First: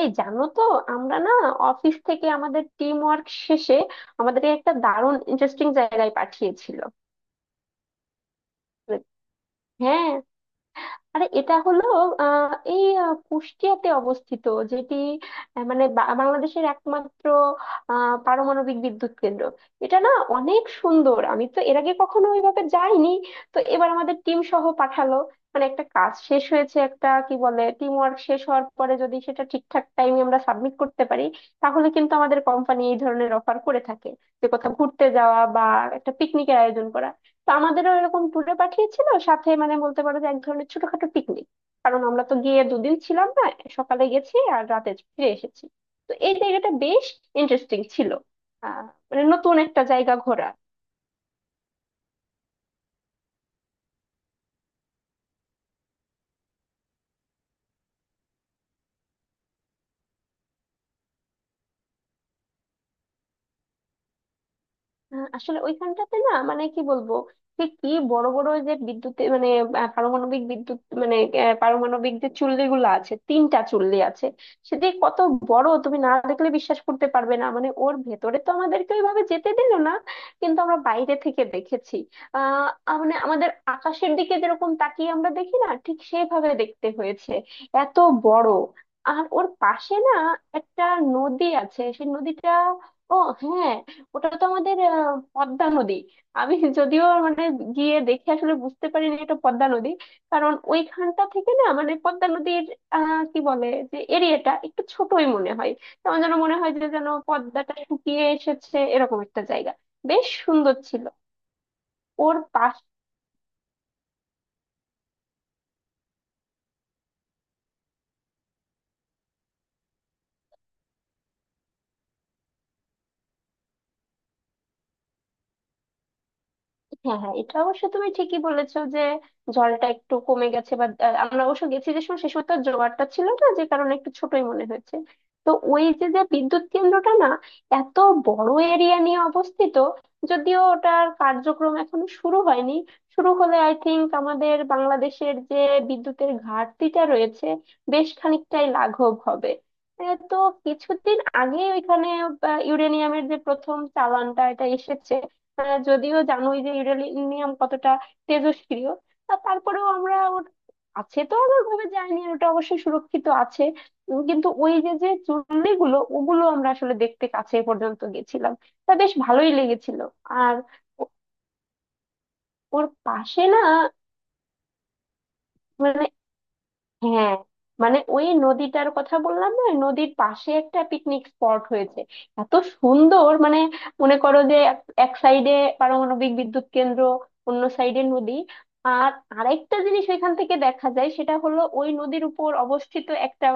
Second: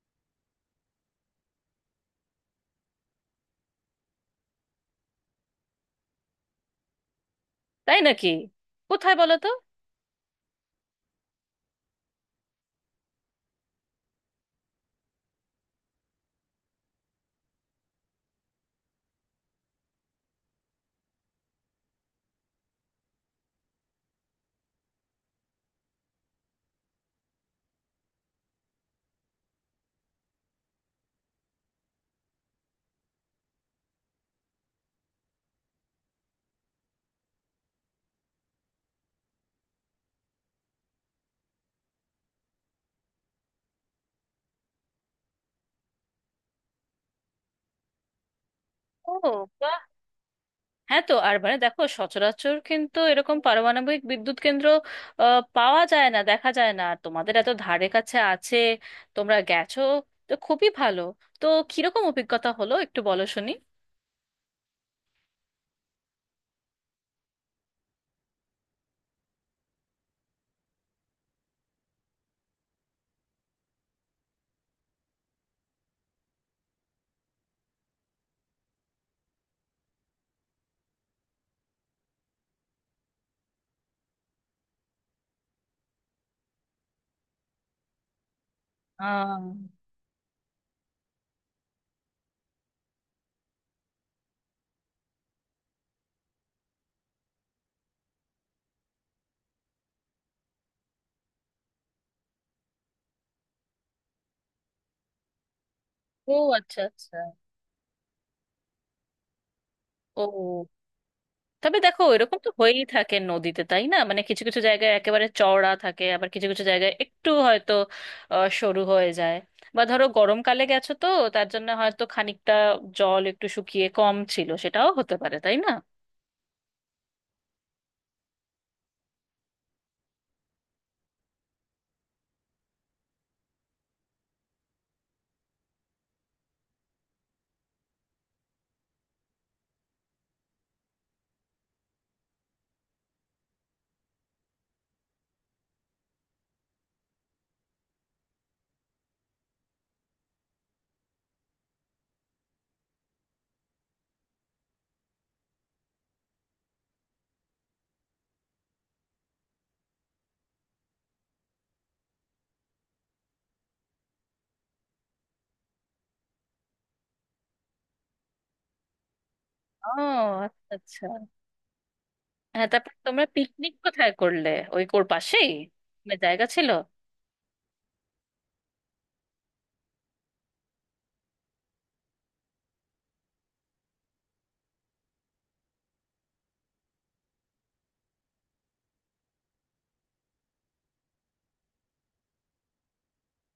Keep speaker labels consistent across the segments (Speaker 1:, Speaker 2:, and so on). Speaker 1: এই জানো তো আমরা না অফিস থেকে আমাদের টিম ওয়ার্ক শেষে আমাদেরকে একটা দারুণ ইন্টারেস্টিং জায়গায় পাঠিয়েছিল।
Speaker 2: তাই নাকি? কোথায় বলো তো?
Speaker 1: হ্যাঁ। আরে এটা হলো কুষ্টিয়াতে অবস্থিত, যেটি মানে বাংলাদেশের একমাত্র পারমাণবিক বিদ্যুৎ কেন্দ্র। এটা না অনেক সুন্দর, আমি তো এর আগে কখনো ওইভাবে যাইনি। তো এবার আমাদের টিম সহ পাঠালো। মানে একটা কাজ শেষ হয়েছে, একটা কি বলে টিম ওয়ার্ক শেষ হওয়ার পরে যদি সেটা ঠিকঠাক টাইমে আমরা সাবমিট করতে পারি, তাহলে কিন্তু আমাদের কোম্পানি এই ধরনের অফার করে থাকে, যে কোথাও ঘুরতে যাওয়া বা একটা পিকনিকের আয়োজন করা। তো আমাদেরও এরকম ট্যুরে পাঠিয়েছিল, সাথে মানে বলতে পারো যে এক ধরনের ছোটখাটো পিকনিক। কারণ আমরা তো গিয়ে দুদিন ছিলাম না, সকালে গেছি আর রাতে ফিরে এসেছি। তো এই জায়গাটা বেশ ইন্টারেস্টিং ছিল, আহ
Speaker 2: ও,
Speaker 1: মানে নতুন
Speaker 2: বাহ।
Speaker 1: একটা জায়গা ঘোরা।
Speaker 2: হ্যাঁ, তো আর মানে দেখো, সচরাচর কিন্তু এরকম পারমাণবিক বিদ্যুৎ কেন্দ্র পাওয়া যায় না, দেখা যায় না, আর তোমাদের এত ধারে কাছে আছে, তোমরা গেছো, তো খুবই ভালো। তো কিরকম অভিজ্ঞতা হলো একটু বলো শুনি।
Speaker 1: আসলে ওইখানটাতে না মানে কি বলবো, সে কি বড় বড় ওই যে বিদ্যুৎ মানে পারমাণবিক বিদ্যুৎ মানে পারমাণবিক যে চুল্লি গুলো আছে, তিনটা চুল্লি আছে। সেটি কত বড় তুমি না দেখলে বিশ্বাস করতে পারবে না। মানে ওর ভেতরে তো আমাদেরকে ওইভাবে যেতে দিল না, কিন্তু আমরা বাইরে থেকে দেখেছি। আহ আহ, মানে আমাদের আকাশের দিকে যেরকম তাকিয়ে আমরা দেখি না, ঠিক সেইভাবে দেখতে হয়েছে, এত বড়। আর
Speaker 2: আহ
Speaker 1: ওর পাশে না একটা নদী আছে, সেই নদীটা, ও হ্যাঁ, ওটা তো আমাদের পদ্মা নদী। আমি যদিও মানে গিয়ে দেখে আসলে বুঝতে পারিনি এটা পদ্মা নদী। কারণ ওইখানটা থেকে না, মানে পদ্মা নদীর আহ কি বলে যে এরিয়াটা একটু ছোটই মনে হয়। তেমন যেন
Speaker 2: ও,
Speaker 1: মনে হয়
Speaker 2: আচ্ছা
Speaker 1: যে যেন
Speaker 2: আচ্ছা।
Speaker 1: পদ্মাটা শুকিয়ে এসেছে এরকম একটা জায়গা। বেশ
Speaker 2: ও,
Speaker 1: সুন্দর ছিল।
Speaker 2: তবে দেখো
Speaker 1: ওর।
Speaker 2: এরকম তো হয়েই থাকে নদীতে, তাই না? মানে কিছু কিছু জায়গায় একেবারে চওড়া থাকে, আবার কিছু কিছু জায়গায় একটু হয়তো সরু হয়ে যায়। বা ধরো গরমকালে গেছো তো, তার জন্য হয়তো খানিকটা জল একটু শুকিয়ে কম ছিল, সেটাও হতে পারে, তাই না?
Speaker 1: হ্যাঁ হ্যাঁ, এটা অবশ্য তুমি ঠিকই বলেছো যে জলটা একটু কমে গেছে। বা আমরা অবশ্য গেছি যে সময়, সে সময় তো আর জোয়ারটা ছিল না, যে কারণে একটু ছোটই মনে হয়েছে। তো ওই যে যে বিদ্যুৎ কেন্দ্রটা না এত বড় এরিয়া নিয়ে অবস্থিত। যদিও ওটার কার্যক্রম এখনো শুরু হয়নি। শুরু হলে আই থিংক আমাদের বাংলাদেশের যে বিদ্যুতের ঘাটতিটা রয়েছে, বেশ খানিকটাই লাঘব হবে। এ, তো কিছুদিন আগে ওইখানে ইউরেনিয়ামের যে প্রথম চালানটা এটা এসেছে। যদিও জানোই যে ইউরেনিয়াম কতটা তেজস্ক্রিয়, তা তারপরেও আমরা ওর আছে তো আবার ভাবে যায়নি, আর ওটা অবশ্যই সুরক্ষিত আছে। কিন্তু ওই যে যে চুল্লিগুলো, ওগুলো আমরা আসলে দেখতে কাছে পর্যন্ত গেছিলাম। তা বেশ ভালোই
Speaker 2: ও,
Speaker 1: লেগেছিল। আর
Speaker 2: আচ্ছা আচ্ছা।
Speaker 1: ও-
Speaker 2: হ্যাঁ,
Speaker 1: ওর
Speaker 2: তারপর তোমরা
Speaker 1: পাশে না,
Speaker 2: পিকনিক কোথায় করলে? ওই কোর পাশেই?
Speaker 1: মানে
Speaker 2: মানে জায়গা ছিল?
Speaker 1: হ্যাঁ, মানে ওই নদীটার কথা বললাম না, ওই নদীর পাশে একটা পিকনিক স্পট হয়েছে। এত সুন্দর, মানে মনে করো যে এক এক সাইডে পারমাণবিক বিদ্যুৎ কেন্দ্র, অন্য সাইডে নদী। আর আরেকটা জিনিস ওইখান থেকে দেখা যায়, সেটা হলো ওই নদীর উপর অবস্থিত একটা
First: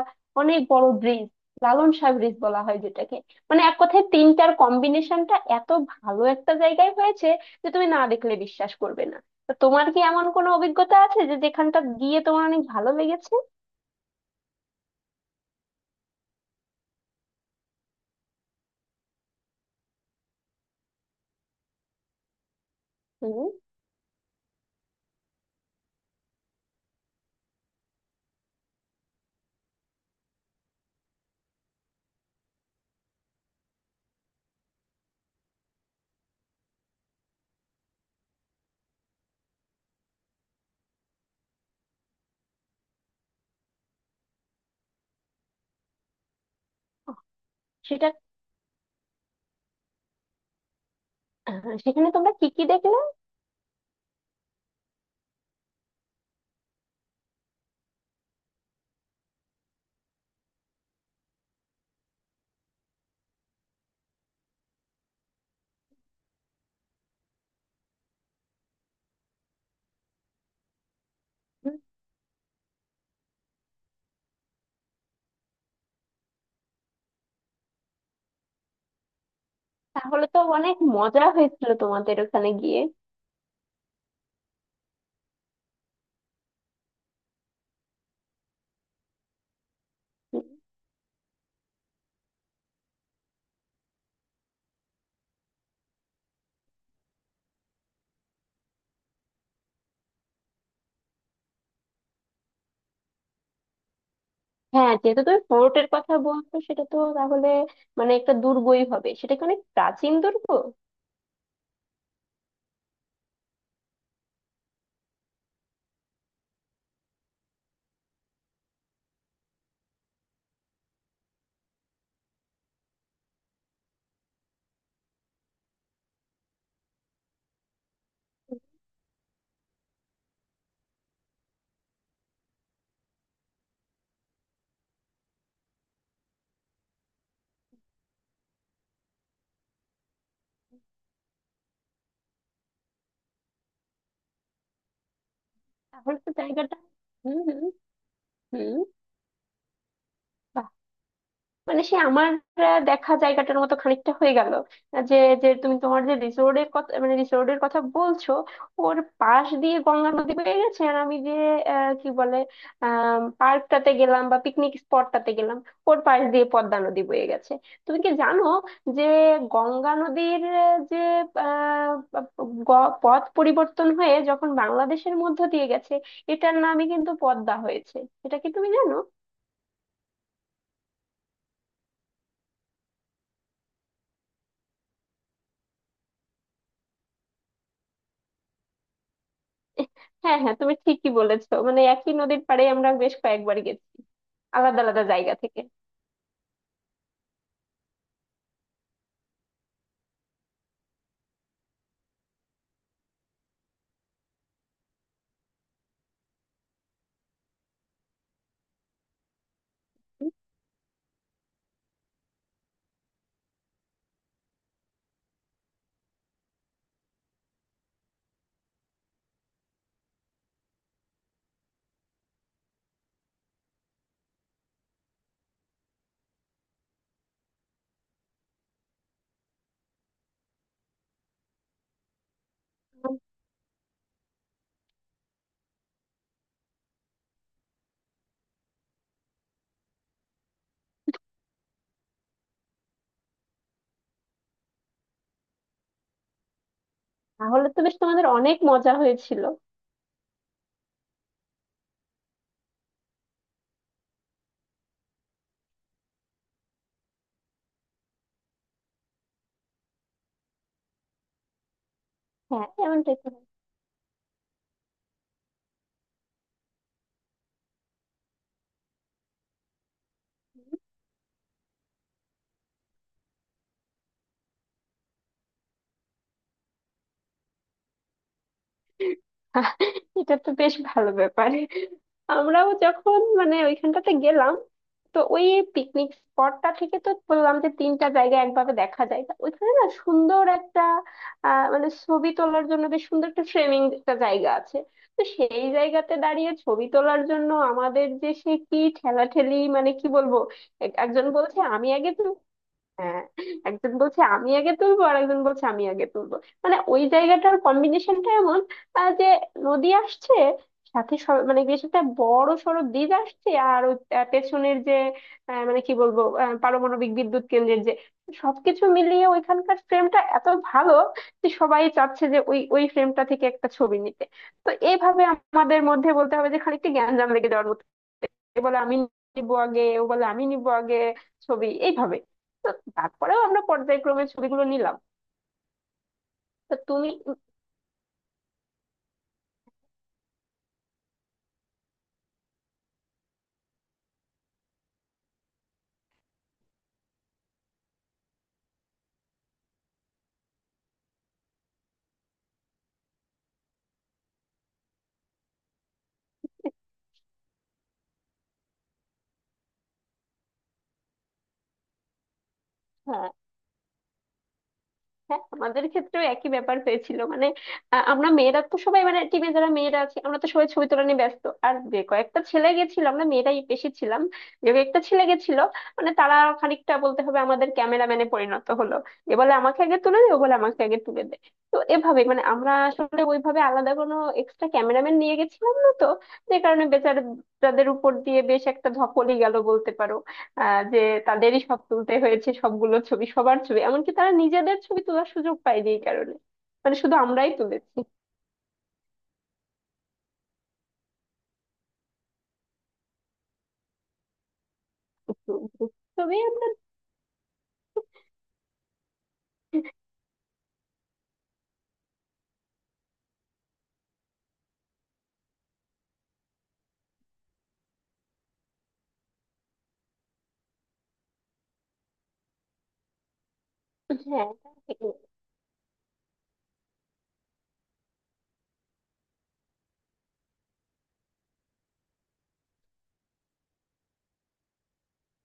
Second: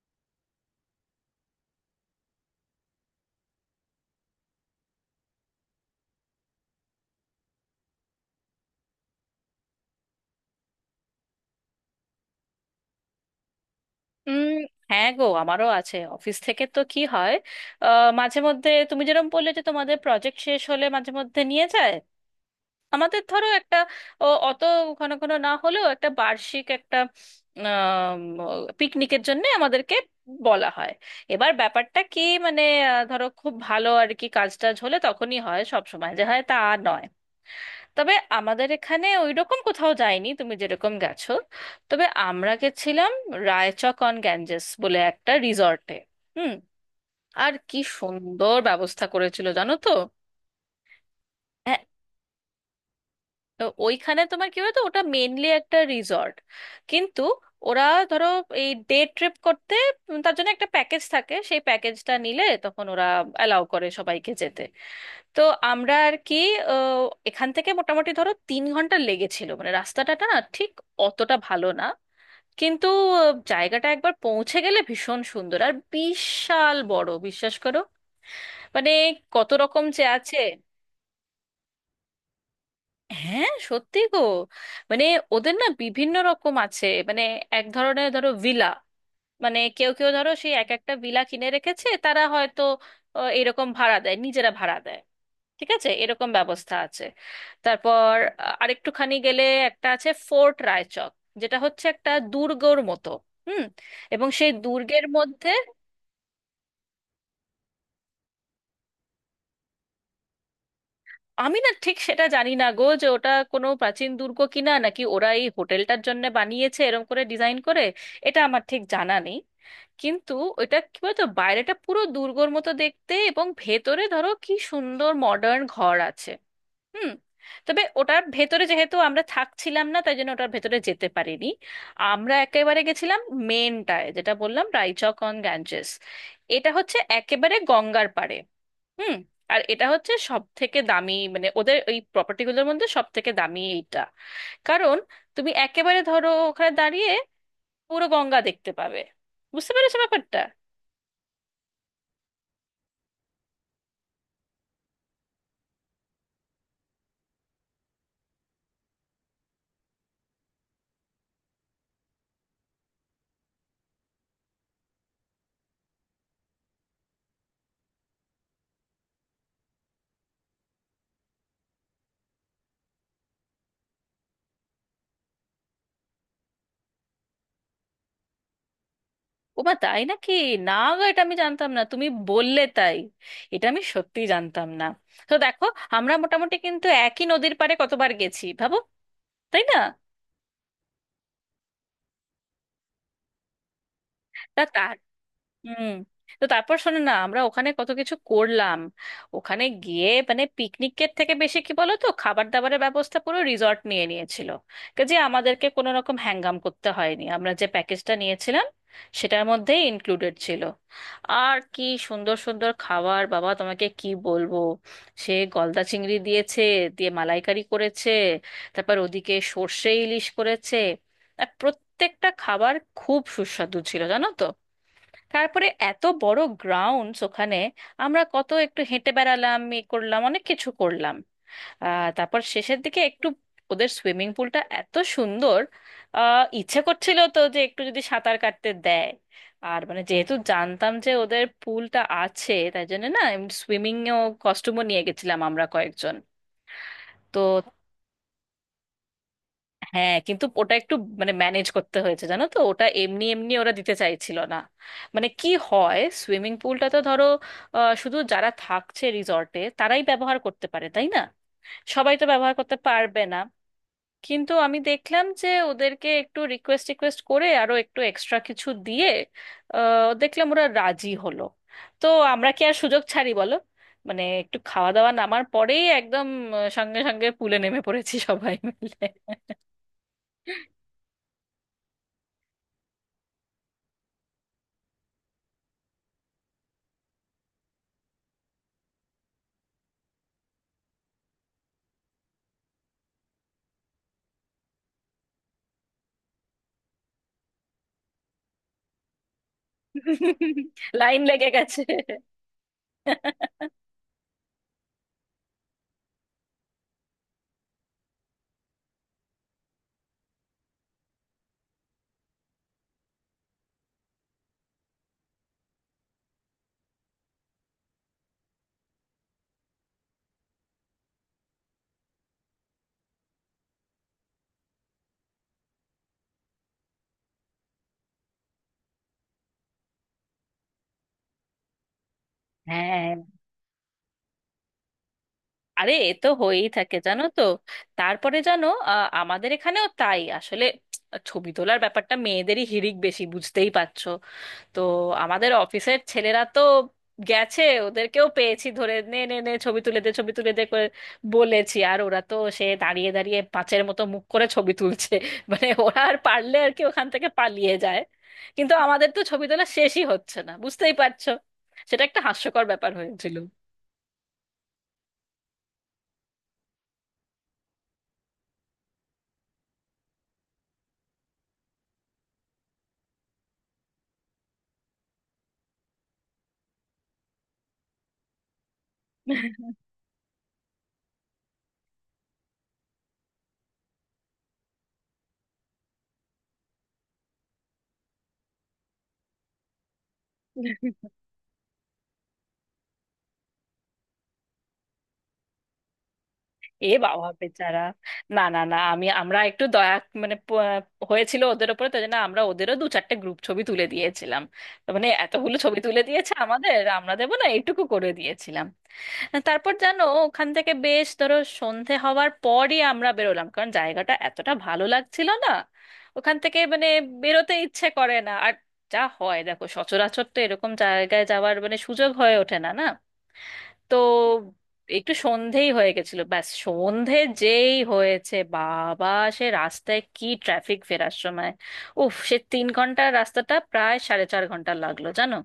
Speaker 1: অনেক বড় ব্রিজ, লালন শাহ ব্রিজ বলা হয় যেটাকে। মানে এক কথায় তিনটার কম্বিনেশনটা এত ভালো একটা জায়গায় হয়েছে যে তুমি না দেখলে বিশ্বাস করবে না। তো তোমার কি এমন কোনো অভিজ্ঞতা আছে যে যেখানটা গিয়ে তোমার অনেক ভালো লেগেছে?
Speaker 2: উম, হ্যাঁ গো, আমারও আছে। অফিস থেকে তো কি হয়, মাঝে মধ্যে তুমি যেরকম বললে যে তোমাদের প্রজেক্ট শেষ হলে মাঝে মধ্যে নিয়ে যায়, আমাদের ধরো
Speaker 1: হুম।
Speaker 2: একটা ও অত ঘন ঘন না হলেও একটা বার্ষিক একটা পিকনিকের জন্য আমাদেরকে বলা হয়। এবার ব্যাপারটা কি মানে, ধরো খুব ভালো আর কি কাজ টাজ হলে তখনই হয়, সব সময় যে হয় তা নয়। তবে আমাদের এখানে ওইরকম কোথাও যায়নি তুমি যেরকম গেছো, তবে আমরা গেছিলাম রায়চক অন গ্যাঞ্জেস বলে একটা রিসর্টে। হুম, আর কি
Speaker 1: সেটা
Speaker 2: সুন্দর ব্যবস্থা করেছিল জানো তো।
Speaker 1: সেখানে তোমরা কি কি দেখলে?
Speaker 2: তো ওইখানে তোমার কি বলতো, ওটা মেনলি একটা রিসর্ট, কিন্তু ওরা ধরো এই ডে ট্রিপ করতে, উম, তার জন্য একটা প্যাকেজ থাকে, সেই প্যাকেজটা নিলে তখন ওরা অ্যালাউ করে সবাইকে যেতে। তো আমরা আর কি, আহ, এখান থেকে মোটামুটি ধরো 3 ঘন্টা লেগেছিল, মানে রাস্তাটা না ঠিক অতটা ভালো
Speaker 1: হুম।
Speaker 2: না, কিন্তু জায়গাটা একবার পৌঁছে গেলে ভীষণ সুন্দর আর বিশাল বড়, বিশ্বাস করো। মানে কত রকম যে
Speaker 1: তাহলে
Speaker 2: আছে।
Speaker 1: তো অনেক মজা হয়েছিল তোমাদের ওখানে গিয়ে?
Speaker 2: হ্যাঁ সত্যি গো, মানে ওদের না বিভিন্ন রকম আছে, মানে এক ধরনের ধরো ভিলা, মানে কেউ কেউ ধরো
Speaker 1: হুম।
Speaker 2: সেই এক একটা ভিলা কিনে রেখেছে, তারা হয়তো এরকম ভাড়া দেয়, নিজেরা ভাড়া দেয়। ঠিক আছে, এরকম ব্যবস্থা আছে। তারপর আরেকটুখানি গেলে একটা আছে ফোর্ট রায়চক, যেটা হচ্ছে একটা দুর্গর মতো। হুম, এবং সেই
Speaker 1: হ্যাঁ,
Speaker 2: দুর্গের
Speaker 1: যেহেতু তুমি
Speaker 2: মধ্যে,
Speaker 1: ফোর্টের কথা বলছো, সেটা তো তাহলে মানে একটা দুর্গই হবে। সেটা কি অনেক প্রাচীন দুর্গ?
Speaker 2: আমি না ঠিক সেটা জানি না গো, যে ওটা কোনো প্রাচীন দুর্গ কিনা, নাকি ওরা এই হোটেলটার জন্য বানিয়েছে এরকম করে ডিজাইন করে, এটা আমার ঠিক জানা নেই। কিন্তু ওটা কি বলতো, বাইরেটা পুরো দুর্গর মতো দেখতে, এবং ভেতরে ধরো কি সুন্দর মডার্ন ঘর আছে। হুম, তবে ওটার ভেতরে যেহেতু আমরা থাকছিলাম না, তাই জন্য ওটার ভেতরে যেতে পারিনি। আমরা একেবারে গেছিলাম মেনটায়, যেটা বললাম, রাইচক অন গ্যাঞ্জেস, এটা হচ্ছে একেবারে গঙ্গার পাড়ে। হুম, আর এটা হচ্ছে সব থেকে দামি, মানে ওদের ওই প্রপার্টিগুলোর মধ্যে সব থেকে দামি এইটা। কারণ তুমি একেবারে
Speaker 1: তাহলে
Speaker 2: ধরো
Speaker 1: তো
Speaker 2: ওখানে
Speaker 1: জায়গাটা,
Speaker 2: দাঁড়িয়ে
Speaker 1: হুম হুম।
Speaker 2: পুরো গঙ্গা দেখতে
Speaker 1: হুম,
Speaker 2: পাবে। বুঝতে পেরেছো ব্যাপারটা?
Speaker 1: মানে সে আমার দেখা জায়গাটার মতো খানিকটা হয়ে গেল। যে যে তুমি তোমার যে রিসোর্টের কথা মানে রিসোর্টের কথা বলছো, ওর পাশ দিয়ে গঙ্গা নদী বয়ে গেছে। আর আমি যে আহ, কি বলে পার্কটাতে গেলাম বা পিকনিক স্পটটাতে গেলাম, ওর পাশ দিয়ে পদ্মা নদী বয়ে গেছে। তুমি কি জানো যে গঙ্গা নদীর আহ, যে আহ, গ- পথ পরিবর্তন হয়ে যখন বাংলাদেশের মধ্য দিয়ে গেছে, এটার নামই কিন্তু পদ্মা হয়েছে? এটা কি তুমি জানো?
Speaker 2: ওমা, তাই নাকি! না গো, এটা আমি জানতাম না, তুমি বললে তাই। এটা আমি সত্যি জানতাম না। তো দেখো, আমরা মোটামুটি কিন্তু একই নদীর পাড়ে কতবার গেছি ভাবো, তাই না?
Speaker 1: হ্যাঁ হ্যাঁ, তুমি ঠিকই বলেছো, মানে একই নদীর পাড়ে আমরা বেশ কয়েকবার গেছি,
Speaker 2: তা তা।
Speaker 1: আলাদা আলাদা জায়গা থেকে।
Speaker 2: হুম। তো তারপর শোনো না, আমরা ওখানে কত কিছু করলাম। ওখানে গিয়ে মানে পিকনিকের থেকে বেশি কি বলো তো, খাবার দাবারের ব্যবস্থা পুরো রিসর্ট নিয়ে নিয়েছিল। কাজে আমাদেরকে কোনো রকম হ্যাঙ্গাম করতে হয়নি, আমরা যে প্যাকেজটা নিয়েছিলাম সেটার মধ্যেই ইনক্লুডেড ছিল। আর কি সুন্দর সুন্দর খাবার, বাবা তোমাকে কি বলবো। সে গলদা চিংড়ি দিয়েছে, দিয়ে মালাইকারি করেছে, তারপর ওদিকে সর্ষে ইলিশ করেছে, আর প্রত্যেকটা খাবার খুব সুস্বাদু ছিল জানো তো। তারপরে এত বড় গ্রাউন্ডস ওখানে, আমরা কত একটু হেঁটে বেড়ালাম, এ করলাম, অনেক কিছু করলাম। তারপর শেষের দিকে
Speaker 1: উম,
Speaker 2: একটু ওদের সুইমিং পুলটা এত সুন্দর, ইচ্ছে করছিল তো যে একটু যদি সাঁতার কাটতে দেয়। আর মানে যেহেতু জানতাম যে ওদের পুলটা আছে তাই জন্য না, সুইমিং এও কস্টিউমও নিয়ে গেছিলাম আমরা কয়েকজন। তো
Speaker 1: তাহলে তো বেশ তোমাদের অনেক মজা হয়েছিল।
Speaker 2: হ্যাঁ, কিন্তু ওটা একটু মানে ম্যানেজ করতে হয়েছে জানো তো, ওটা এমনি এমনি ওরা দিতে চাইছিল না। মানে কি হয়, সুইমিং পুলটা তো ধরো শুধু যারা থাকছে রিসর্টে তারাই ব্যবহার করতে পারে, তাই না? সবাই তো ব্যবহার
Speaker 1: হ্যাঁ
Speaker 2: করতে
Speaker 1: এমনটাই
Speaker 2: পারবে
Speaker 1: তো।
Speaker 2: না। কিন্তু আমি দেখলাম যে ওদেরকে একটু রিকোয়েস্ট রিকোয়েস্ট করে আরো একটু এক্সট্রা কিছু দিয়ে দেখলাম ওরা রাজি হলো। তো আমরা কি আর সুযোগ ছাড়ি, বলো? মানে একটু খাওয়া দাওয়া নামার পরেই একদম সঙ্গে সঙ্গে পুলে নেমে পড়েছি সবাই মিলে।
Speaker 1: আহ, এটা তো বেশ ভালো ব্যাপার। আমরাও যখন মানে ওইখানটাতে গেলাম, তো ওই পিকনিক স্পটটা থেকে তো বললাম যে তিনটা জায়গা একভাবে দেখা যায়, তা ওইখানে না সুন্দর একটা মানে ছবি তোলার জন্য বেশ সুন্দর একটা ফ্রেমিং একটা জায়গা আছে। তো সেই জায়গাতে দাঁড়িয়ে ছবি তোলার জন্য আমাদের যে সে কি ঠেলাঠেলি, মানে কি বলবো,
Speaker 2: লাইন
Speaker 1: একজন
Speaker 2: লেগে
Speaker 1: বলছে
Speaker 2: গেছে।
Speaker 1: আমি আগে। হ্যাঁ। একজন বলছে আমি আগে তুলবো, আর একজন বলছে আমি আগে তুলবো। মানে ওই জায়গাটার কম্বিনেশনটা এমন, যে নদী আসছে, সাথে মানে বেশ একটা বড় সড়ো ব্রিজ আসছে, আর ওই পেছনের যে আহ, মানে কি বলবো আহ, পারমাণবিক বিদ্যুৎ কেন্দ্রের যে সবকিছু মিলিয়ে ওইখানকার ফ্রেমটা এত ভালো, যে সবাই চাচ্ছে যে ওই ওই ফ্রেমটা থেকে একটা ছবি নিতে। তো এইভাবে আমাদের মধ্যে বলতে হবে যে খানিকটা জ্ঞানজাম লেগে যাওয়ার মতো। এ বলে আমি নিবো আগে, ও বলে আমি নিবো আগে ছবি এইভাবে। তো
Speaker 2: হ্যাঁ,
Speaker 1: তারপরেও আমরা পর্যায়ক্রমে ছবিগুলো নিলাম।
Speaker 2: আরে এ তো হয়েই
Speaker 1: তো
Speaker 2: থাকে
Speaker 1: তুমি।
Speaker 2: জানো তো। তারপরে জানো, আমাদের এখানেও তাই আসলে, ছবি তোলার ব্যাপারটা মেয়েদেরই হিড়িক বেশি, বুঝতেই পারছো। তো আমাদের অফিসের ছেলেরা তো গেছে, ওদেরকেও পেয়েছি, ধরে নে নে নে ছবি তুলে দে, ছবি তুলে দে করে বলেছি, আর ওরা তো সে দাঁড়িয়ে দাঁড়িয়ে পাঁচের মতো মুখ করে ছবি তুলছে। মানে ওরা আর পারলে আর কি ওখান থেকে পালিয়ে যায়। কিন্তু আমাদের তো ছবি তোলা শেষই হচ্ছে না, বুঝতেই পারছো। সেটা একটা হাস্যকর ব্যাপার
Speaker 1: হ্যাঁ
Speaker 2: হয়েছিল।
Speaker 1: হ্যাঁ, আমাদের ক্ষেত্রেও একই ব্যাপার হয়েছিল, মানে আমরা মেয়েরা তো সবাই, মানে টিমে যারা মেয়েরা আছে আমরা তো সবাই ছবি তোলা নিয়ে ব্যস্ত। আর যে কয়েকটা ছেলে গেছিল, আমরা মেয়েরাই বেশি ছিলাম, যে কয়েকটা ছেলে গেছিল, মানে তারা খানিকটা বলতে হবে আমাদের ক্যামেরাম্যানে পরিণত হলো। এ বলে আমাকে আগে তুলে দে, ও বলে আমাকে আগে তুলে দে। তো এভাবে, মানে আমরা আসলে ওইভাবে আলাদা কোনো এক্সট্রা ক্যামেরাম্যান নিয়ে গেছিলাম না তো, যে কারণে বেচারাদের উপর দিয়ে বেশ একটা ধকলই গেল বলতে পারো। যে তাদেরই সব তুলতে হয়েছে, সবগুলো ছবি, সবার ছবি। এমনকি তারা নিজেদের ছবি তোলার সুযোগ পায়নি এই কারণে,
Speaker 2: এ
Speaker 1: মানে শুধু
Speaker 2: বাবা,
Speaker 1: আমরাই
Speaker 2: বেচারা।
Speaker 1: তুলেছি
Speaker 2: না না না, আমরা একটু দয়া মানে হয়েছিল ওদের ওপরে, তাই জন্য আমরা ওদেরও দু চারটে গ্রুপ ছবি তুলে দিয়েছিলাম। তো মানে এতগুলো ছবি
Speaker 1: group
Speaker 2: তুলে দিয়েছে
Speaker 1: ছবি আমরা।
Speaker 2: আমাদের, আমরা দেবো না? এইটুকু করে দিয়েছিলাম। তারপর জানো, ওখান থেকে বেশ ধরো সন্ধে হওয়ার পরই আমরা বেরোলাম, কারণ জায়গাটা এতটা ভালো লাগছিল না ওখান থেকে মানে বেরোতে ইচ্ছে করে না আর। যা হয় দেখো, সচরাচর তো এরকম জায়গায় যাওয়ার মানে সুযোগ হয়ে ওঠে না না। তো
Speaker 1: হ্যাঁ তা ঠিক।
Speaker 2: একটু সন্ধেই হয়ে গেছিল, ব্যাস সন্ধে যেই হয়েছে, বাবা সে রাস্তায় কি ট্রাফিক ফেরার সময়। উফ, সে 3 ঘন্টার রাস্তাটা প্রায় 4.5 ঘন্টা লাগলো জানো।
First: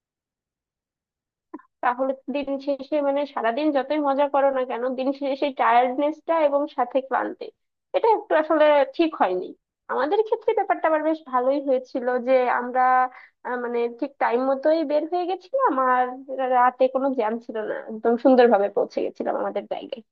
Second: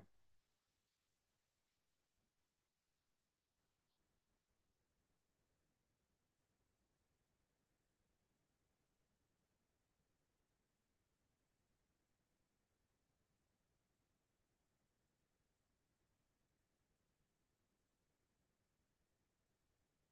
Speaker 1: তাহলে দিন শেষে মানে সারাদিন যতই মজা করো না কেন, দিন শেষে সেই টায়ার্ডনেসটা এবং সাথে ক্লান্তি, এটা একটু আসলে ঠিক হয়নি। আমাদের ক্ষেত্রে ব্যাপারটা আবার বেশ ভালোই হয়েছিল যে আমরা মানে ঠিক টাইম মতোই বের হয়ে গেছিলাম, আর রাতে কোনো জ্যাম ছিল না, একদম সুন্দরভাবে পৌঁছে গেছিলাম আমাদের জায়গায়।